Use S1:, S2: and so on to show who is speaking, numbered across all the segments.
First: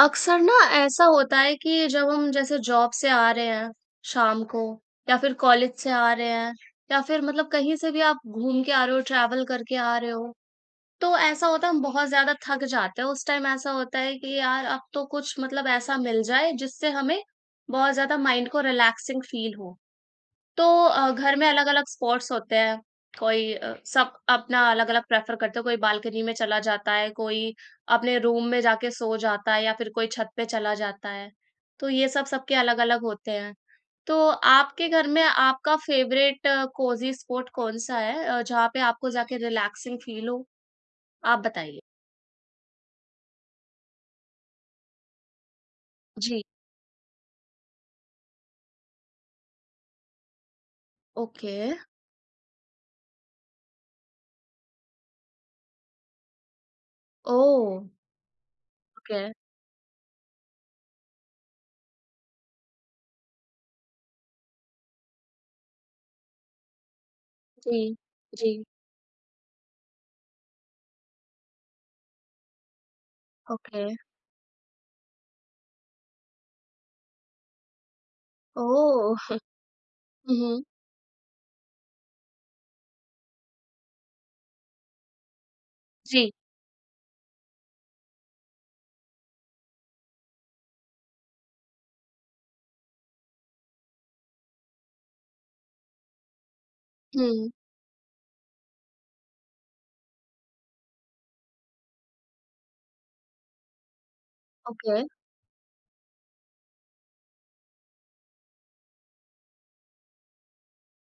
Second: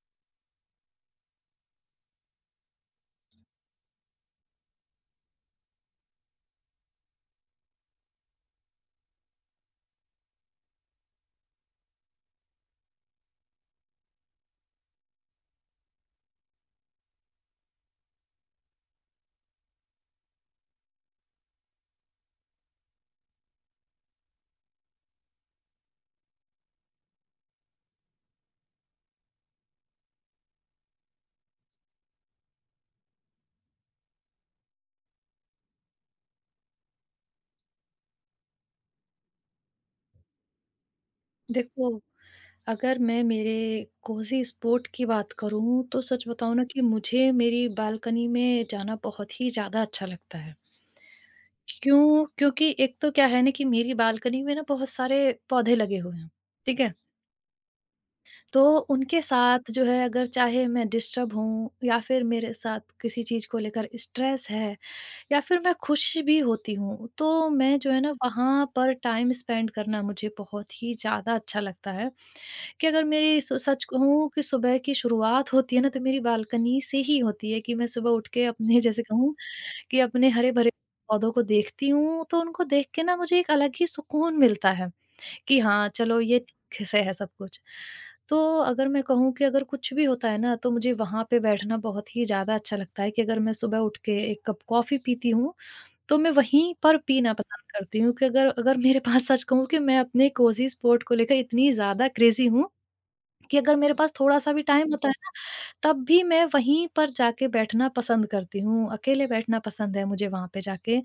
S1: अक्सर ना ऐसा होता है कि जब हम जैसे जॉब से आ रहे हैं शाम को या फिर कॉलेज से आ रहे हैं या फिर मतलब कहीं से भी आप घूम के आ रहे हो ट्रैवल करके आ रहे हो। तो ऐसा होता है हम बहुत ज्यादा थक जाते हैं। उस टाइम ऐसा होता है कि यार अब तो कुछ मतलब ऐसा मिल जाए जिससे हमें बहुत ज्यादा माइंड को रिलैक्सिंग फील हो। तो घर में अलग-अलग स्पॉट्स होते हैं। कोई सब अपना अलग-अलग प्रेफ़र करते हैं। कोई बालकनी में चला जाता है, कोई अपने रूम में जाके सो जाता है या फिर कोई छत पे चला जाता है। तो ये सब सबके अलग-अलग होते हैं। तो आपके घर में आपका फ़ेवरेट कोज़ी स्पॉट कौन-सा है जहाँ पे आपको जाके रिलैक्सिंग फ़ील हो? आप बताइए।
S2: देखो, अगर मैं मेरे कोज़ी स्पॉट की बात करूँ, तो सच
S1: जी।
S2: बताऊँ ना कि मुझे मेरी बालकनी में जाना बहुत ही ज़्यादा अच्छा लगता है।
S1: ओके।
S2: क्यों? क्योंकि एक तो क्या है ना कि मेरी बालकनी में ना बहुत सारे पौधे लगे हुए हैं, ठीक है?
S1: ओह!
S2: तो
S1: ओके।
S2: उनके साथ जो है, अगर चाहे मैं डिस्टर्ब हूँ या फिर मेरे साथ किसी चीज़ को लेकर स्ट्रेस है या फिर मैं खुश भी होती हूँ, तो मैं
S1: जी,
S2: जो है ना,
S1: जी।
S2: वहाँ पर टाइम स्पेंड करना मुझे बहुत ही ज़्यादा अच्छा लगता है। कि अगर मेरी सु सच
S1: ओके।
S2: कहूँ कि सुबह की शुरुआत होती है ना, तो मेरी बालकनी से ही होती है कि मैं सुबह उठ के अपने जैसे कहूँ
S1: ओह!
S2: कि अपने
S1: हुँ, हुँ।
S2: हरे-भरे पौधों को देखती हूँ, तो उनको देख के ना मुझे एक अलग ही सुकून मिलता है कि हाँ, चलो
S1: जी।
S2: ये ठीक से है सब कुछ। तो अगर मैं कहूँ कि अगर कुछ भी होता है ना, तो मुझे वहाँ पे बैठना बहुत ही ज़्यादा अच्छा लगता है कि अगर मैं सुबह उठ के 1 कप कॉफ़ी पीती हूँ, तो मैं वहीं पर पीना
S1: हुँ।
S2: पसंद करती हूँ कि अगर अगर मेरे पास सच कहूँ कि मैं अपने कोज़ी स्पॉट को लेकर इतनी ज़्यादा क्रेज़ी हूँ कि अगर मेरे पास थोड़ा-सा भी टाइम
S1: ओके।
S2: होता, जी। है ना, तब भी मैं वहीं पर जाके बैठना पसंद करती हूँ, अकेले बैठना पसंद है मुझे वहाँ पे जाके,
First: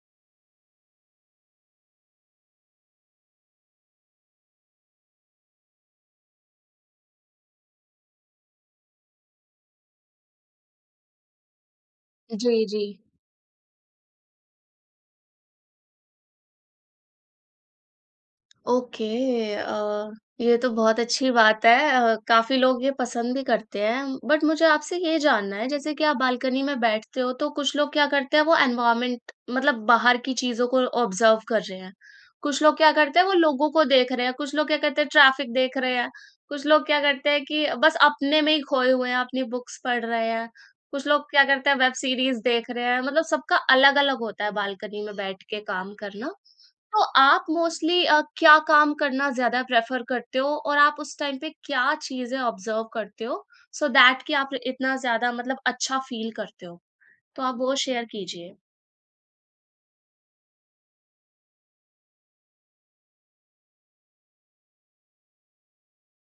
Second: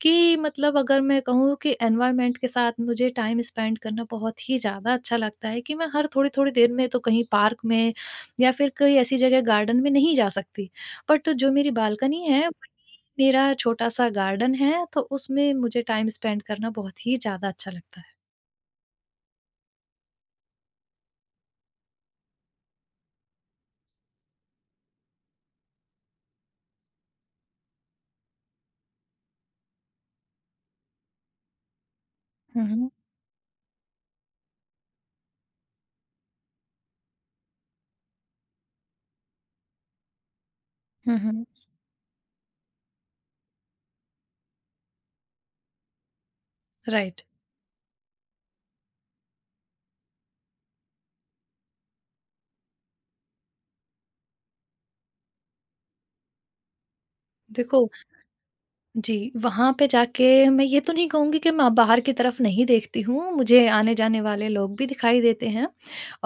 S2: कि मतलब अगर मैं कहूँ कि एनवायरनमेंट के साथ मुझे टाइम स्पेंड करना बहुत ही ज़्यादा अच्छा लगता है कि मैं हर थोड़ी-थोड़ी देर में तो कहीं पार्क में या फिर कोई ऐसी जगह गार्डन में नहीं जा सकती। बट जो मेरी बालकनी है,
S1: जी, जी।
S2: वहीं मेरा छोटा-सा गार्डन है, तो उसमें मुझे टाइम स्पेंड करना बहुत ही ज़्यादा अच्छा लगता है।
S1: ओके। अ, ये तो बहुत अच्छी बात है। काफ़ी लोग ये पसंद भी करते हैं। बट मुझे आपसे ये जानना है जैसे कि आप बालकनी में बैठते हो तो कुछ लोग क्या करते हैं वो एनवायरनमेंट मतलब बाहर की चीज़ों को ऑब्जर्व कर रहे हैं। कुछ
S2: हुँ,
S1: लोग
S2: हुँ।
S1: क्या करते हैं वो लोगों को देख रहे हैं, कुछ लोग क्या करते हैं ट्रैफिक देख रहे हैं, कुछ लोग क्या करते हैं कि बस अपने में ही खोए हुए हैं, अपनी बुक्स पढ़ रहे हैं, कुछ
S2: हुँ,
S1: लोग क्या
S2: हुँ।
S1: करते हैं वेब सीरीज़ देख रहे हैं। मतलब सबका अलग-अलग होता है बालकनी में बैठ के काम करना। तो
S2: राइट,
S1: आप मोस्टली क्या काम करना ज़्यादा प्रेफ़र करते हो और आप उस टाइम पे क्या चीज़ें ऑब्ज़र्व करते हो सो दैट कि आप इतना ज़्यादा मतलब अच्छा फ़ील करते हो? तो आप वो
S2: देखो
S1: शेयर कीजिए।
S2: जी, वहाँ पे जाके मैं ये तो नहीं कहूँगी कि मैं बाहर की तरफ नहीं देखती हूँ, मुझे आने-जाने वाले लोग भी दिखाई देते हैं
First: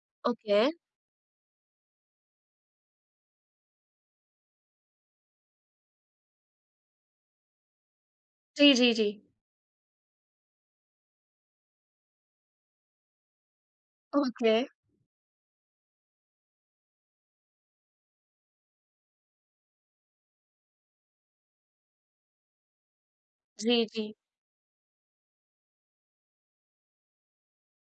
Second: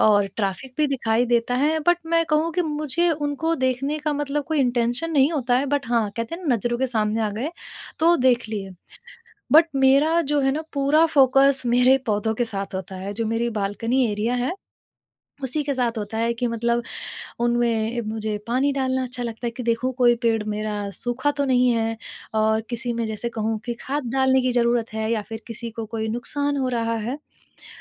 S2: और
S1: ओके।
S2: ट्रैफ़िक भी दिखाई देता है, बट मैं कहूँ कि मुझे उनको देखने का मतलब कोई इंटेंशन नहीं होता है, बट हाँ, कहते हैं ना नज़रों के सामने आ गए, तो देख लिए।
S1: जी, जी, जी।
S2: बट मेरा जो है ना पूरा फ़ोकस मेरे पौधों के साथ होता है, जो मेरी बालकनी एरिया है,
S1: ओके।
S2: उसी के साथ होता है कि मतलब उनमें मुझे पानी डालना अच्छा लगता है कि देखूँ कोई पेड़ मेरा सूखा तो नहीं है और किसी में जैसे कहूँ कि
S1: जी,
S2: खाद
S1: जी।
S2: डालने की ज़रूरत है या फिर किसी को कोई नुकसान हो रहा है।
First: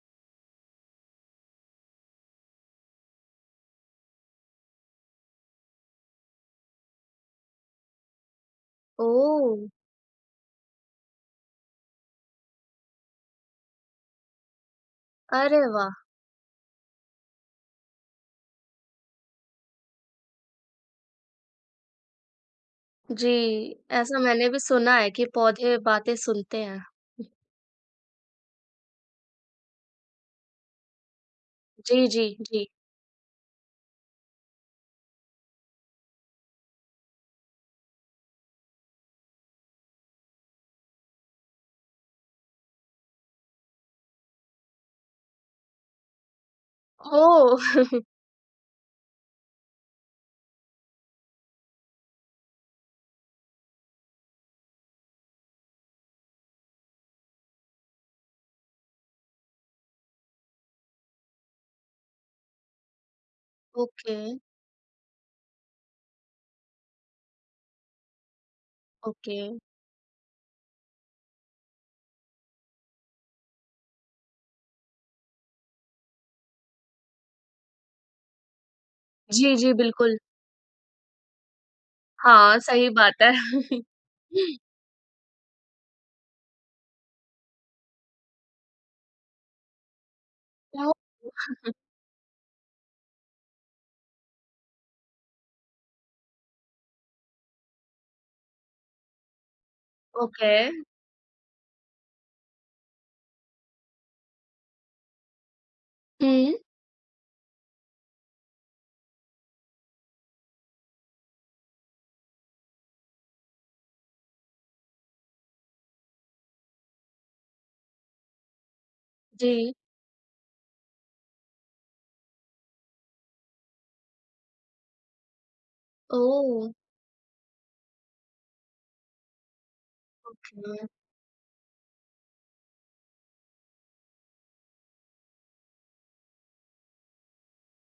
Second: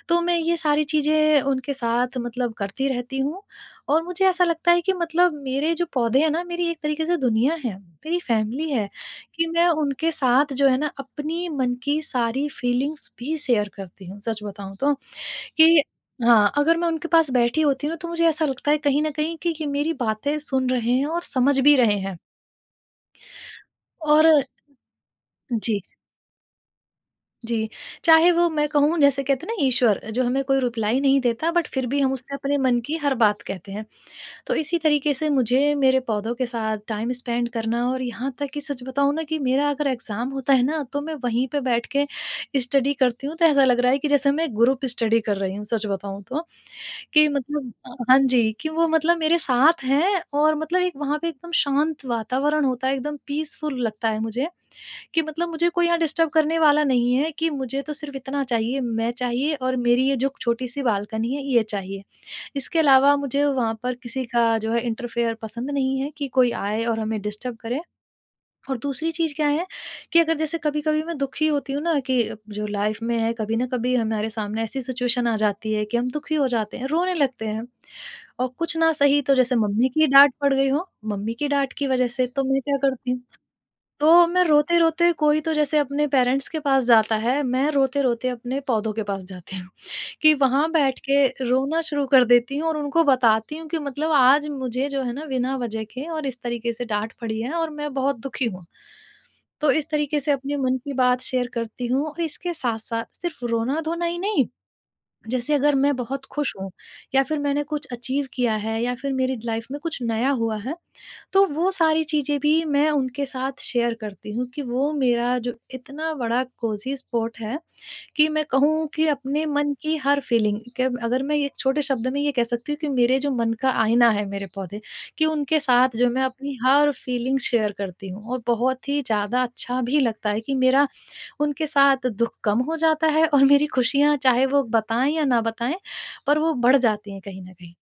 S2: तो मैं ये सारी चीज़ें उनके साथ मतलब करती रहती हूँ और मुझे ऐसा लगता है कि मतलब मेरे जो पौधे हैं ना, मेरी एक तरीके से दुनिया है, मेरी फैमिली है कि
S1: ओह!
S2: मैं उनके साथ जो है ना अपनी मन की सारी फीलिंग्स भी शेयर करती हूँ, सच बताऊँ तो।
S1: अरे
S2: कि
S1: वाह!
S2: हाँ, अगर मैं उनके पास बैठी होती हूँ ना, तो मुझे ऐसा लगता है कहीं न कहीं कि ये मेरी बातें सुन रहे हैं और समझ भी रहे हैं।
S1: जी, ऐसा
S2: और
S1: मैंने भी सुना है कि पौधे
S2: जी,
S1: बातें सुनते हैं।
S2: जी। चाहे वो मैं कहूँ जैसे कहते हैं ना ईश्वर, जो हमें कोई रिप्लाई नहीं देता बट फिर भी
S1: जी,
S2: हम
S1: जी,
S2: उससे अपने
S1: जी।
S2: मन की हर बात कहते हैं। तो इसी तरीके से मुझे मेरे पौधों के साथ टाइम स्पेंड करना और यहाँ तक कि सच बताऊँ ना कि मेरा अगर एग्ज़ाम होता है ना, तो मैं वहीं पे बैठ के स्टडी करती हूँ, तो ऐसा लग रहा है कि जैसे मैं ग्रुप स्टडी कर रही हूँ, सच बताऊँ तो। कि
S1: ओह!
S2: मतलब हाँ जी, कि वो मतलब मेरे साथ हैं और मतलब एक वहाँ पे एकदम शांत वातावरण होता है, एकदम पीसफुल लगता है मुझे, कि मतलब मुझे कोई यहाँ डिस्टर्ब करने वाला नहीं है कि मुझे तो सिर्फ़ इतना चाहिए, मैं चाहिए और मेरी ये जो छोटी-सी बालकनी है, ये चाहिए। इसके अलावा मुझे वहाँ पर
S1: ओके,
S2: किसी का जो है इंटरफेयर पसंद नहीं है कि कोई आए और हमें डिस्टर्ब करे। और दूसरी चीज़
S1: ओके।
S2: क्या है कि अगर जैसे कभी-कभी मैं दुखी होती हूँ ना कि जो लाइफ में है कभी ना कभी हमारे सामने ऐसी सिचुएशन आ जाती है कि हम दुखी हो जाते हैं, रोने लगते हैं और कुछ ना सही तो
S1: जी,
S2: जैसे
S1: जी,
S2: मम्मी की
S1: बिल्कुल।
S2: डाँट पड़ गई हो, मम्मी की डाँट की वज़ह से, तो
S1: हाँ,
S2: मैं क्या
S1: सही
S2: करती
S1: बात
S2: हूँ,
S1: है।
S2: तो मैं रोते-रोते कोई तो जैसे अपने पेरेंट्स के पास जाता है, मैं रोते-रोते अपने पौधों के पास जाती हूँ कि वहाँ
S1: तो
S2: बैठ के रोना शुरू कर देती हूँ और उनको बताती हूँ कि मतलब आज मुझे जो है ना बिना वज़ह के और इस तरीके से डाँट पड़ी है और मैं बहुत दुखी हूँ। तो इस तरीके से
S1: ओके।
S2: अपने मन की बात शेयर करती हूँ और इसके साथ-साथ सिर्फ़ रोना-धोना ही नहीं, जैसे अगर मैं बहुत खुश
S1: हुँ,
S2: हूँ या फिर मैंने कुछ अचीव किया है या फिर मेरी लाइफ़ में कुछ नया हुआ है, तो वो सारी चीज़ें भी मैं उनके साथ शेयर करती हूँ कि वो मेरा जो इतना बड़ा कोज़ी स्पॉट है कि मैं कहूँ कि अपने
S1: जी।
S2: मन की हर फीलिंग के अगर मैं एक छोटे शब्द में ये कह सकती हूँ कि मेरे जो मन का आईना है मेरे पौधे, कि उनके साथ जो मैं अपनी
S1: ओह!
S2: हर फीलिंग शेयर करती हूँ और बहुत ही ज़्यादा अच्छा भी लगता है कि
S1: हुँ।
S2: मेरा उनके साथ दुःख कम हो जाता है और मेरी खुशियाँ चाहे वो बताएँ या ना बताएँ, पर वो बढ़ जाती हैं कहीं न कहीं।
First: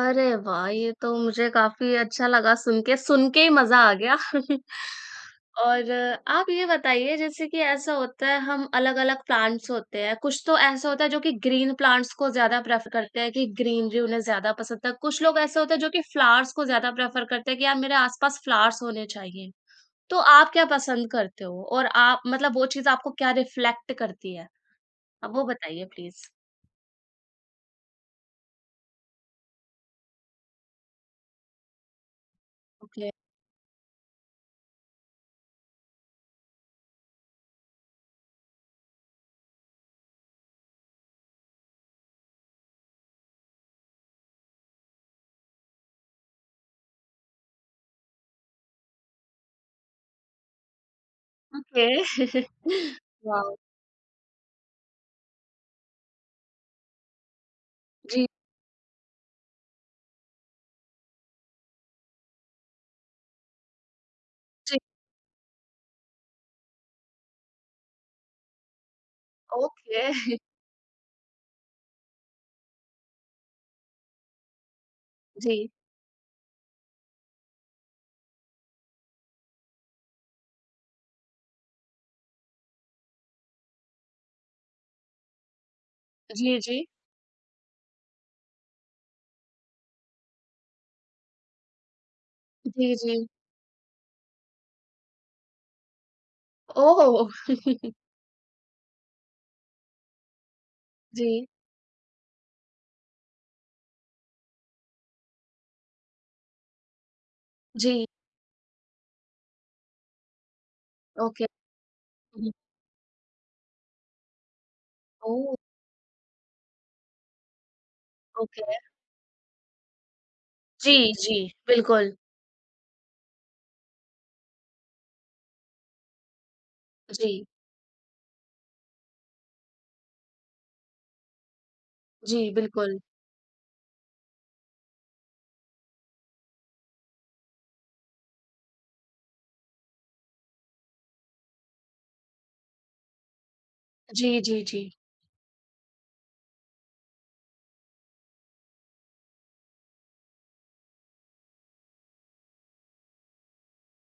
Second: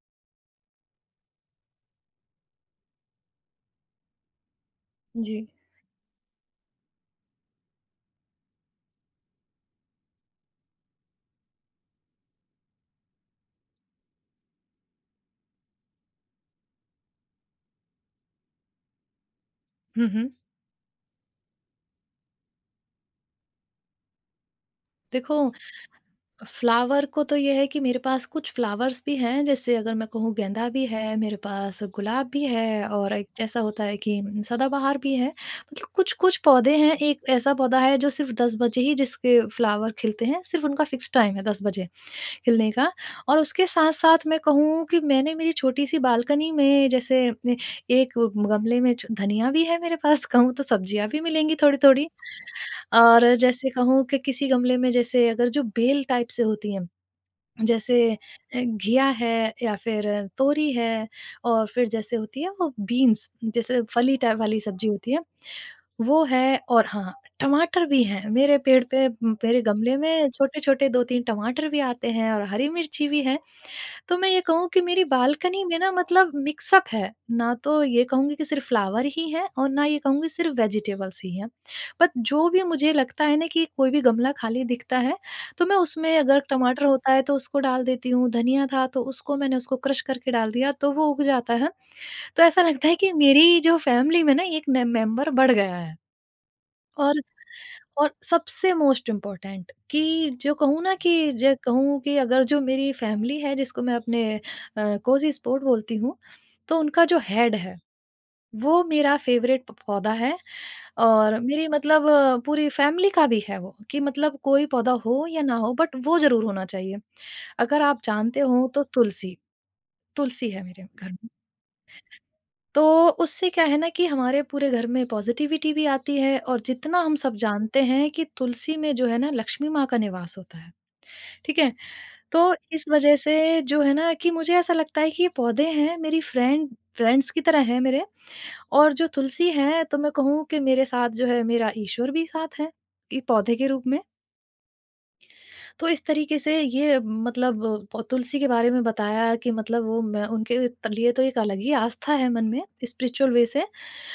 S1: अरे वाह! ये तो मुझे काफ़ी अच्छा लगा सुन के ही मज़ा आ गया।
S2: जी।
S1: और आप ये बताइए जैसे कि ऐसा होता है हम अलग-अलग प्लांट्स होते हैं, कुछ तो ऐसा होता है जो कि ग्रीन प्लांट्स को ज़्यादा प्रेफ़र करते हैं कि ग्रीनरी उन्हें ज़्यादा पसंद है, कुछ लोग ऐसे होते हैं जो कि फ्लावर्स को ज़्यादा प्रेफ़र करते हैं कि यार मेरे आस-पास फ्लावर्स होने चाहिए।
S2: हुँ,
S1: तो
S2: हुँ।
S1: आप क्या पसंद करते हो? और आप मतलब वो चीज़ आपको क्या रिफ्लेक्ट करती है? अब वो
S2: देखो,
S1: बताइए प्लीज़?
S2: फ्लावर को तो ये है कि मेरे पास कुछ फ्लावर्स भी हैं, जैसे अगर मैं कहूँ गेंदा भी है, मेरे पास गुलाब भी है और एक जैसा होता है कि सदाबहार भी है। मतलब कुछ-कुछ पौधे हैं, एक ऐसा पौधा है जो सिर्फ़ 10 बजे ही जिसके फ्लावर खिलते हैं, सिर्फ़ उनका फ़िक्स टाइम है 10 बजे खिलने का। और उसके साथ-साथ मैं कहूँ कि मैंने मेरी छोटी-सी बालकनी में जैसे ए एक गमले में छ धनिया भी है मेरे पास, कहूँ तो सब्जियाँ भी मिलेंगी
S1: ओके।
S2: थोड़ी-थोड़ी और
S1: वाओ!
S2: जैसे कहूँ कि किसी गमले में जैसे अगर जो बेल टाइप से होती हैं, जैसे
S1: जी,
S2: घिया है या फिर तोरी है और फिर जैसे होती है वो बीन्स, जैसे फली टाइप वाली
S1: जी,
S2: सब्जी होती है, वो है और हाँ, टमाटर भी हैं। मेरे पेड़ पे मेरे गमले
S1: ओके।
S2: में छोटे-छोटे 2-3 टमाटर भी आते हैं और हरी मिर्ची भी है। तो मैं ये कहूँ कि मेरी बालकनी
S1: जी,
S2: में ना मतलब मिक्सअप है, ना तो ये कहूँगी कि सिर्फ़ फ्लावर ही हैं और ना ये कहूँगी सिर्फ़ वेजिटेबल्स ही हैं। बट जो भी मुझे लगता है ना कि कोई भी गमला खाली दिखता है, तो मैं उसमें अगर
S1: जी, जी,
S2: टमाटर होता है तो उसको डाल देती हूँ, धनिया था तो उसको मैंने उसको क्रश करके डाल दिया, तो वो उग जाता है। तो ऐसा लगता
S1: जी,
S2: है कि
S1: जी।
S2: मेरी जो फ़ैमिली में ना एक न मेंबर बढ़ गया है। और
S1: ओह!
S2: और सबसे मोस्ट इम्पोर्टेंट कि जो कहूँ ना कि
S1: जी,
S2: जो कहूँ कि अगर जो मेरी फैमिली है जिसको मैं अपने कोजी स्पोर्ट बोलती हूँ, तो उनका जो हेड है,
S1: जी,
S2: वो मेरा फेवरेट प पौधा है और
S1: ओके।
S2: मेरी मतलब
S1: हुँ,
S2: पूरी फैमिली का भी है वो, कि मतलब कोई पौधा हो या
S1: ओह!
S2: ना हो बट वो ज़रूर होना चाहिए। अगर आप जानते
S1: ओके।
S2: हो तो तुलसी, तुलसी है मेरे
S1: जी,
S2: घर में।
S1: जी, बिल्कुल।
S2: तो उससे क्या है ना कि हमारे पूरे घर में पॉजिटिविटी भी आती है और जितना हम सब
S1: जी,
S2: जानते हैं कि तुलसी में जो है ना लक्ष्मी माँ का निवास होता है, ठीक है?
S1: जी,
S2: तो इस
S1: बिल्कुल।
S2: वजह से जो है ना कि मुझे ऐसा लगता है कि ये पौधे हैं मेरी फ्रेंड्स की तरह हैं मेरे और जो तुलसी है तो मैं कहूँ कि मेरे साथ जो है मेरा ईश्वर भी साथ है, ये पौधे के रूप में।
S1: जी, जी, जी।
S2: तो इस तरीके से ये मतलब प तुलसी के बारे में बताया कि मतलब वो मैं उनके त लिए तो एक अलग ही आस्था है मन में, स्पिरिचुअल वे से।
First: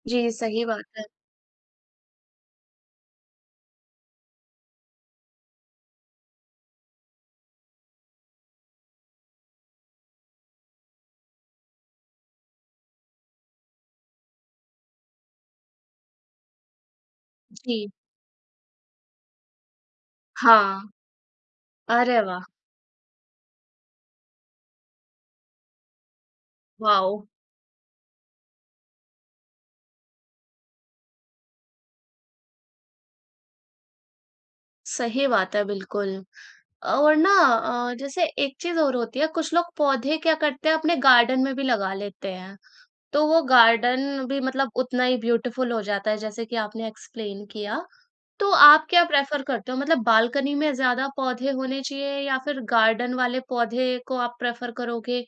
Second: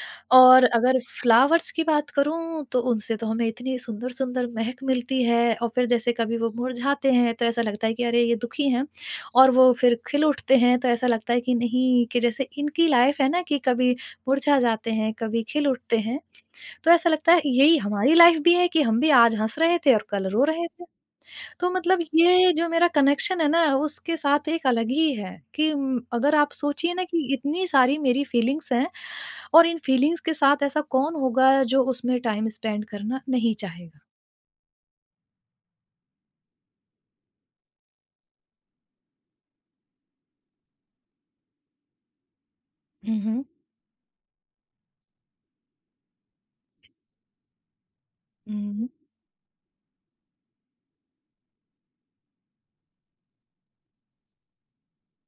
S1: जी,
S2: और
S1: सही बात
S2: अगर
S1: है।
S2: फ्लावर्स की बात करूँ तो उनसे तो हमें इतनी सुंदर-सुंदर महक मिलती है और फिर जैसे कभी वो मुरझाते हैं तो ऐसा लगता है कि अरे ये दुखी हैं और वो फिर खिल उठते हैं तो ऐसा लगता है कि नहीं, कि जैसे इनकी लाइफ़ है ना कि कभी मुरझा जाते हैं, कभी खिल उठते हैं। तो ऐसा लगता है यही
S1: जी,
S2: हमारी लाइफ़ भी है कि हम भी आज हँस रहे थे और कल रो रहे थे।
S1: हाँ।
S2: तो मतलब
S1: अरे वाह!
S2: ये जो मेरा कनेक्शन है ना उसके साथ एक अलग ही है कि अगर आप सोचिए ना
S1: वाओ!
S2: कि इतनी सारी मेरी फीलिंग्स हैं और इन फीलिंग्स के साथ ऐसा कौन होगा जो उसमें टाइम स्पेंड करना नहीं चाहेगा?
S1: सही बात है, बिल्कुल। और ना जैसे एक चीज़ और होती है, कुछ लोग पौधे क्या करते हैं, अपने गार्डन में भी लगा लेते हैं। तो वो
S2: हम्म।
S1: गार्डन भी मतलब उतना ही ब्यूटीफुल हो जाता है जैसे कि आपने एक्सप्लेन किया। तो आप
S2: हम्म।
S1: क्या प्रेफ़र करते हो? मतलब बालकनी में ज़्यादा पौधे होने चाहिए या फिर गार्डन वाले पौधे को आप प्रेफ़र करोगे?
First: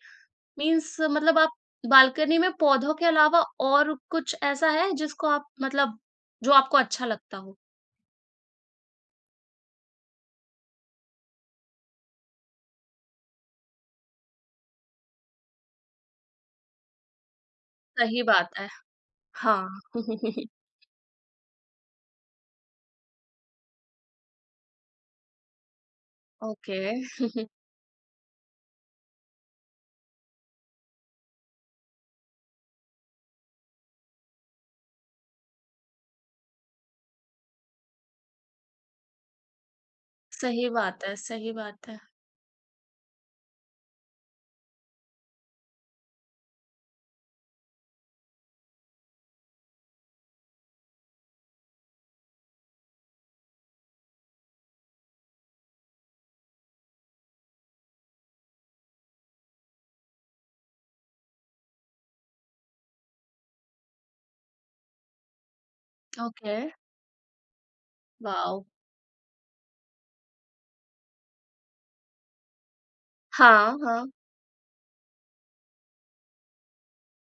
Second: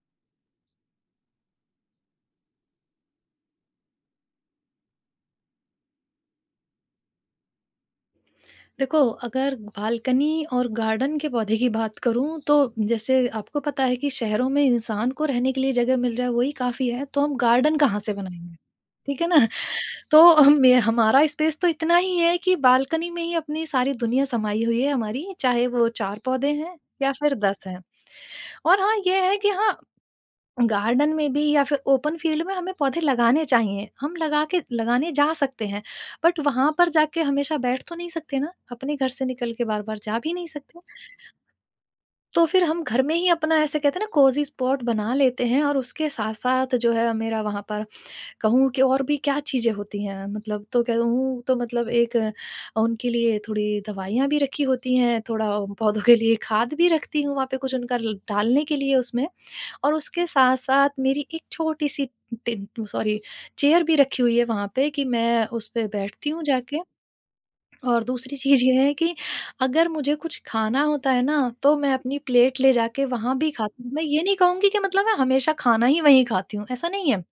S1: मीन्स मतलब आप बालकनी में पौधों के अलावा और कुछ ऐसा है जिसको आप मतलब जो आपको अच्छा लगता हो?
S2: देखो, अगर बालकनी और गार्डन के पौधे की बात करूं तो जैसे आपको पता है कि शहरों में इंसान को रहने के लिए जगह मिल जाए वही काफी है, तो हम गार्डन कहाँ से
S1: सही बात
S2: बनाएंगे?
S1: है।
S2: ठीक है ना?
S1: हाँ।
S2: तो मे हमारा स्पेस तो इतना ही है कि बालकनी में ही अपनी सारी दुनिया समाई हुई है हमारी, चाहे वो 4 पौधे हैं
S1: ओके।
S2: या फिर 10 हैं। और हाँ, ये है कि हाँ, गार्डन में भी या फिर ओपन फील्ड में हमें पौधे लगाने चाहिए। हम लगा के लगाने जा सकते हैं, बट वहाँ पर जाके हमेशा बैठ तो नहीं सकते ना, अपने घर से निकल के बार-बार जा भी नहीं
S1: सही
S2: सकते।
S1: बात है, सही बात है।
S2: तो फिर हम घर में ही अपना ऐसे कहते हैं ना कोज़ी स्पॉट बना लेते हैं, और उसके साथ-साथ जो है मेरा वहाँ पर कहूँ कि और भी क्या चीज़ें होती हैं, मतलब तो कहूँ तो मतलब एक उनके लिए थोड़ी दवाइयाँ भी रखी होती हैं, थोड़ा पौधों के लिए खाद भी रखती हूँ वहाँ पे, कुछ उनका ल डालने के लिए उसमें। और उसके साथ-साथ मेरी एक छोटी-सी टिन, सॉरी, चेयर भी रखी हुई है वहाँ पे, कि मैं उस पे बैठती हूँ
S1: ओके,
S2: जाके। और दूसरी
S1: वॉव!
S2: चीज़ ये है कि अगर मुझे कुछ खाना होता है ना, तो मैं अपनी प्लेट ले जाके वहाँ भी
S1: हाँ,
S2: खाती हूँ। मैं
S1: हाँ।
S2: ये नहीं कहूँगी कि मतलब मैं हमेशा खाना ही वहीं खाती हूँ, ऐसा नहीं है।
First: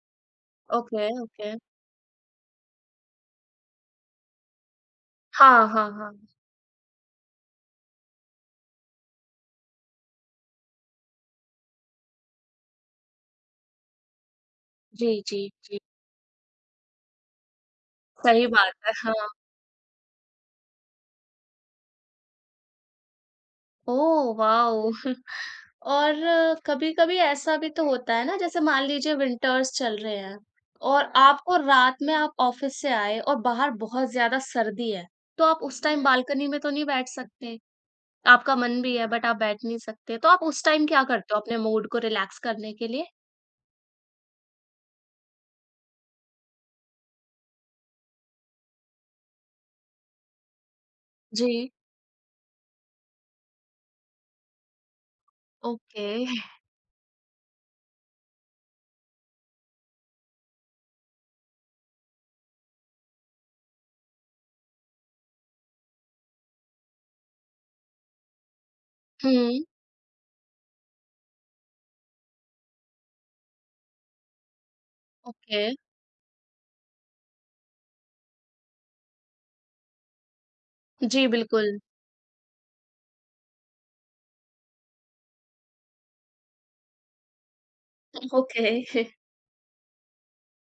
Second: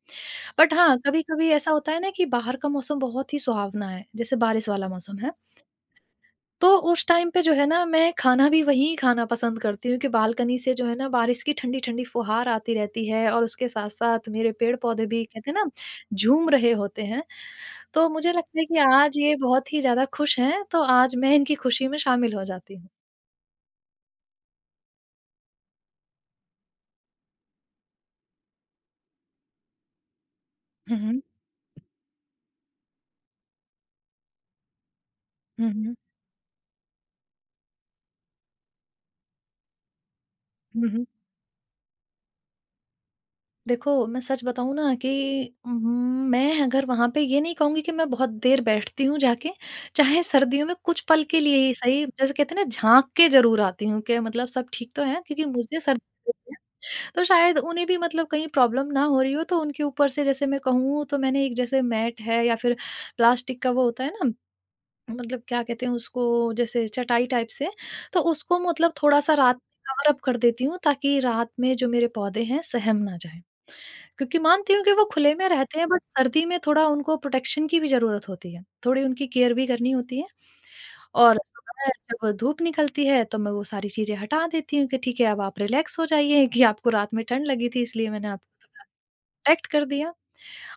S2: बट हाँ,
S1: ओके,
S2: कभी-कभी
S1: ओके।
S2: ऐसा होता है ना कि बाहर का मौसम बहुत ही सुहावना है, जैसे बारिश वाला मौसम है।
S1: हाँ, हाँ, हाँ।
S2: तो उस टाइम पे जो है ना, मैं खाना भी वहीं खाना पसंद करती हूँ कि बालकनी से जो है ना, बारिश की ठंडी-ठंडी फुहार आती रहती है, और उसके साथ-साथ मेरे पेड़-पौधे
S1: जी,
S2: भी
S1: जी,
S2: कहते हैं ना,
S1: जी।
S2: झूम रहे होते हैं। तो मुझे
S1: सही
S2: लगता है
S1: बात
S2: कि
S1: है,
S2: आज
S1: हाँ।
S2: ये बहुत ही ज़्यादा खुश हैं, तो आज मैं इनकी खुशी में शामिल हो जाती हूँ।
S1: Oh wow! और कभी-कभी ऐसा भी तो होता है ना जैसे मान लीजिए विंटर्स चल रहे हैं
S2: हुँ,
S1: और
S2: हुँ।
S1: आपको रात में आप ऑफ़िस से आए और बाहर बहुत ज़्यादा सर्दी है, तो आप
S2: हुँ,
S1: उस
S2: हुँ।
S1: टाइम बालकनी में तो नहीं बैठ सकते। आपका मन भी है बट आप बैठ नहीं सकते, तो आप उस टाइम
S2: हुँ,
S1: क्या
S2: हुँ।
S1: करते हो अपने मूड को रिलैक्स करने के लिए?
S2: देखो, मैं सच बताऊँ ना कि उहुँ, मैं अगर वहाँ पे, ये नहीं कहूँगी कि मैं बहुत देर बैठती हूँ जाके, चाहे सर्दियों में कुछ पल के लिए
S1: जी।
S2: ही सही, जैसे कहते हैं ना झाँक के ज़रूर आती हूँ कि मतलब सब ठीक तो है? क्योंकि मुझे
S1: ओके।
S2: सर्दी लगी है, तो शायद उन्हें भी मतलब कहीं प्रॉब्लम ना हो रही हो, तो उनके ऊपर से जैसे मैं कहूँ तो मैंने एक, जैसे मैट है या फिर प्लास्टिक का वो होता है ना, मतलब क्या कहते हैं उसको, जैसे चटाई टाइप से, तो उसको मतलब थोड़ा-सा रात
S1: हुँ।
S2: में कवर अप कर देती हूँ, ताकि रात में जो मेरे पौधे हैं सहम ना जाएँ। क्योंकि मानती हूँ कि वो खुले में
S1: ओके।
S2: रहते हैं, बट सर्दी में थोड़ा उनको प्रोटेक्शन की भी ज़रूरत होती है, थोड़ी उनकी केयर भी करनी होती है।
S1: जी,
S2: और
S1: बिल्कुल।
S2: सुबह जब धूप निकलती है तो मैं वो सारी चीज़ें हटा देती हूँ कि ठीक है, अब आप रिलैक्स हो जाइए, कि आपको रात में ठंड लगी थी इसलिए मैंने आपको
S1: ओके।
S2: थोड़ा प्रोटेक्ट कर दिया।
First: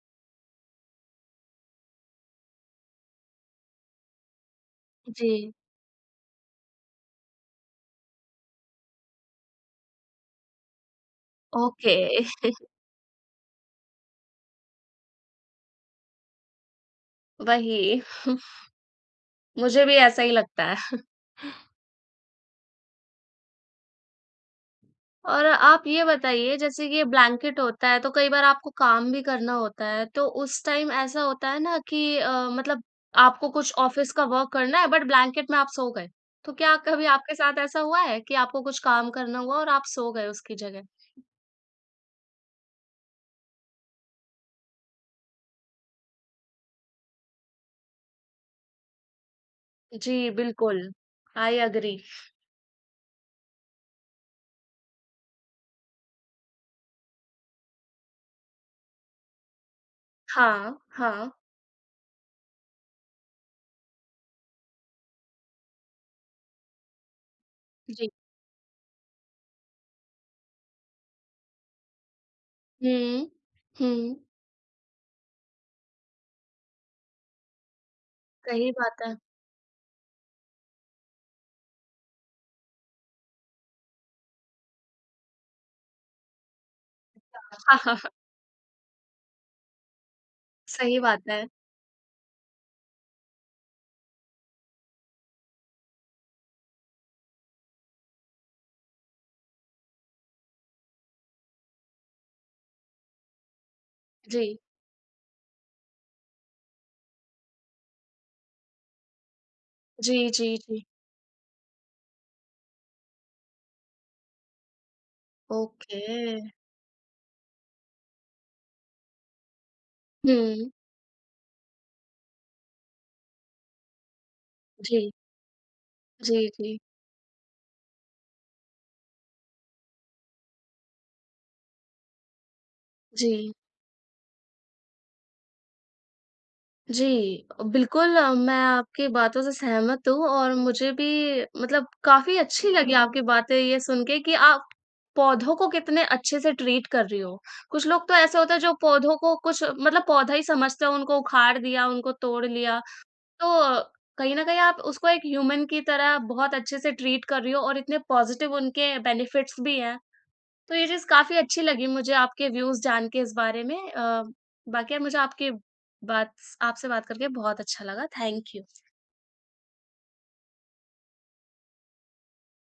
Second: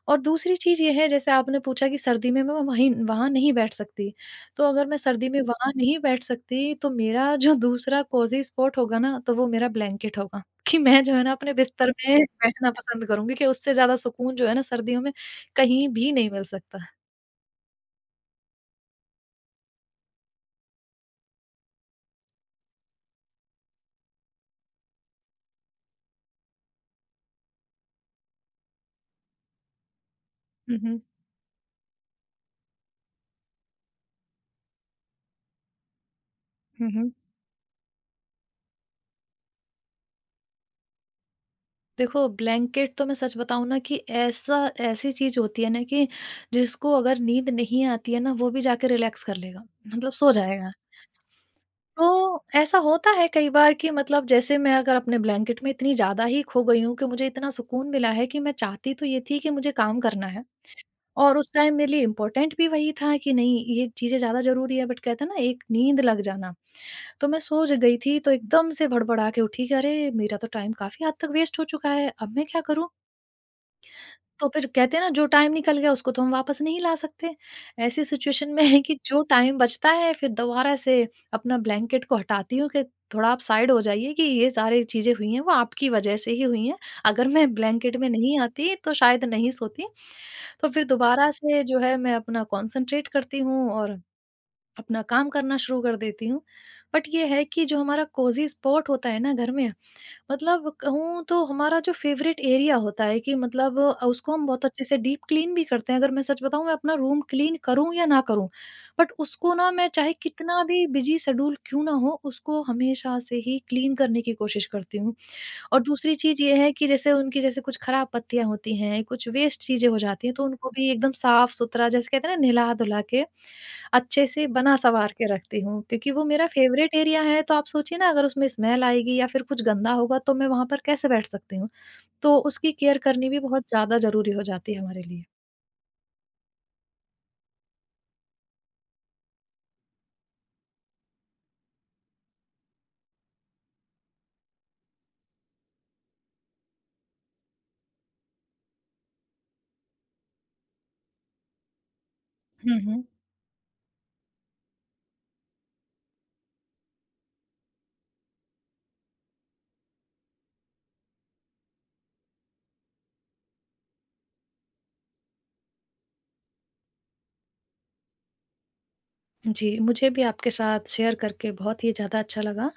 S2: और दूसरी चीज़ ये है, जैसे आपने पूछा कि सर्दी में मैं वहीं वहाँ नहीं बैठ सकती, तो अगर मैं सर्दी
S1: जी।
S2: में वहाँ नहीं बैठ सकती तो मेरा जो दूसरा कोज़ी स्पॉट होगा ना तो वो मेरा ब्लैंकेट होगा, कि मैं जो है ना अपने बिस्तर
S1: ओके,
S2: में बैठना पसंद करूँगी, कि उससे ज़्यादा सुकून जो है ना सर्दियों में कहीं भी नहीं मिल सकता।
S1: वही। मुझे भी ऐसा ही लगता है। और आप ये बताइए जैसे कि ये ब्लैंकेट होता है तो कई बार आपको काम भी करना होता है, तो उस
S2: हुँ,
S1: टाइम
S2: हुँ।
S1: ऐसा होता है ना कि मतलब आपको कुछ ऑफ़िस का वर्क करना है बट ब्लैंकेट में आप सो गए। तो क्या
S2: हुँ,
S1: कभी
S2: हुँ।
S1: आपके साथ ऐसा हुआ है कि आपको कुछ काम करना हुआ और आप सो गए उसकी जगह?
S2: देखो, ब्लैंकेट तो मैं सच बताऊँ ना कि ऐसा ऐसी चीज़ होती है ना कि जिसको अगर नींद नहीं आती है ना, वो भी जाके रिलैक्स कर लेगा, मतलब
S1: जी,
S2: सो जाएगा।
S1: बिल्कुल। I agree.
S2: तो ऐसा होता है कई बार कि मतलब जैसे मैं अगर अपने ब्लैंकेट में इतनी ज़्यादा ही खो गई हूँ कि मुझे इतना सुकून मिला है, कि मैं चाहती तो ये थी कि मुझे काम करना है,
S1: हाँ, हाँ।
S2: और उस टाइम मेरे लिए इम्पोर्टेंट भी वही था कि नहीं, ये चीज़ें ज़्यादा ज़रूरी है बट कहते हैं ना, एक नींद लग जाना। तो मैं सो ज गई
S1: जी।
S2: थी, तो एकदम से भड़बड़ा के उठी कि अरे, मेरा तो टाइम काफ़ी हद तक वेस्ट हो चुका है, अब मैं क्या करूँ?
S1: हुँ। हुँ,
S2: तो फिर कहते हैं ना, जो टाइम निकल गया उसको तो हम वापस नहीं ला सकते। ऐसी सिचुएशन में
S1: सही
S2: है कि
S1: बात है।
S2: जो टाइम बचता है फिर दोबारा से अपना ब्लैंकेट को हटाती हूँ कि थोड़ा आप साइड हो जाइए, कि ये सारी चीज़ें हुई हैं वो आपकी वजह से ही हुई हैं। अगर मैं
S1: हाँ हाँ
S2: ब्लैंकेट में
S1: हाँ,
S2: नहीं आती तो शायद नहीं सोती। तो फिर
S1: सही बात
S2: दोबारा
S1: है।
S2: से जो है मैं अपना कॉन्सन्ट्रेट करती हूँ और अपना काम करना शुरू कर देती हूँ। बट ये है कि जो हमारा कोज़ी स्पॉट होता है ना घर में, मतलब कहूँ तो हमारा जो फेवरेट एरिया होता है, कि मतलब उसको हम
S1: जी।
S2: बहुत अच्छे से डीप क्लीन भी करते हैं। अगर मैं सच बताऊँ, मैं अपना रूम क्लीन करूँ या ना करूँ, बट उसको ना, मैं चाहे
S1: जी, जी,
S2: कितना
S1: जी।
S2: भी बिज़ी शेड्यूल क्यों ना हो, उसको हमेशा से ही क्लीन करने की कोशिश करती हूँ। और
S1: ओके।
S2: दूसरी चीज़ ये है कि जैसे उनकी जैसे कुछ खराब पत्तियाँ होती हैं, कुछ वेस्ट चीज़ें हो जाती हैं, तो
S1: हुँ,
S2: उनको भी एकदम साफ-सुथरा, जैसे कहते हैं ना, नहला-धुला के अच्छे से
S1: जी।
S2: बना-सँवार के रखती हूँ, क्योंकि वो मेरा
S1: जी, जी।
S2: फ़ेवरेट एरिया है, तो आप सोचिए ना, अगर उसमें स्मेल आएगी या फिर कुछ गंदा होगा, तो मैं वहाँ पर कैसे बैठ सकती हूँ? तो उसकी केयर करनी भी
S1: जी,
S2: बहुत ज़्यादा ज़रूरी हो जाती है हमारे लिए।
S1: जी। बिल्कुल, मैं आपकी बातों से सहमत हूँ और मुझे भी मतलब काफ़ी अच्छी लगी आपकी बातें ये सुन के कि आप पौधों को कितने अच्छे से ट्रीट कर रही हो। कुछ लोग तो ऐसे होते हैं जो पौधों को कुछ मतलब पौधा ही समझते हैं, उनको उखाड़ दिया, उनको तोड़ लिया।
S2: हुँ, हुँ।
S1: तो कहीं न कहीं आप उसको एक ह्यूमन की तरह बहुत अच्छे से ट्रीट कर रही हो और इतने पॉज़िटिव उनके बेनिफिट्स भी हैं। तो ये चीज़ काफ़ी अच्छी लगी मुझे आपके व्यूज़ जान के इस बारे में। बाकी यार मुझे आपकी बात आपसे बात करके बहुत अच्छा लगा। Thank you.
S2: जी, मुझे भी आपके साथ शेयर करके बहुत ही ज़्यादा अच्छा लगा।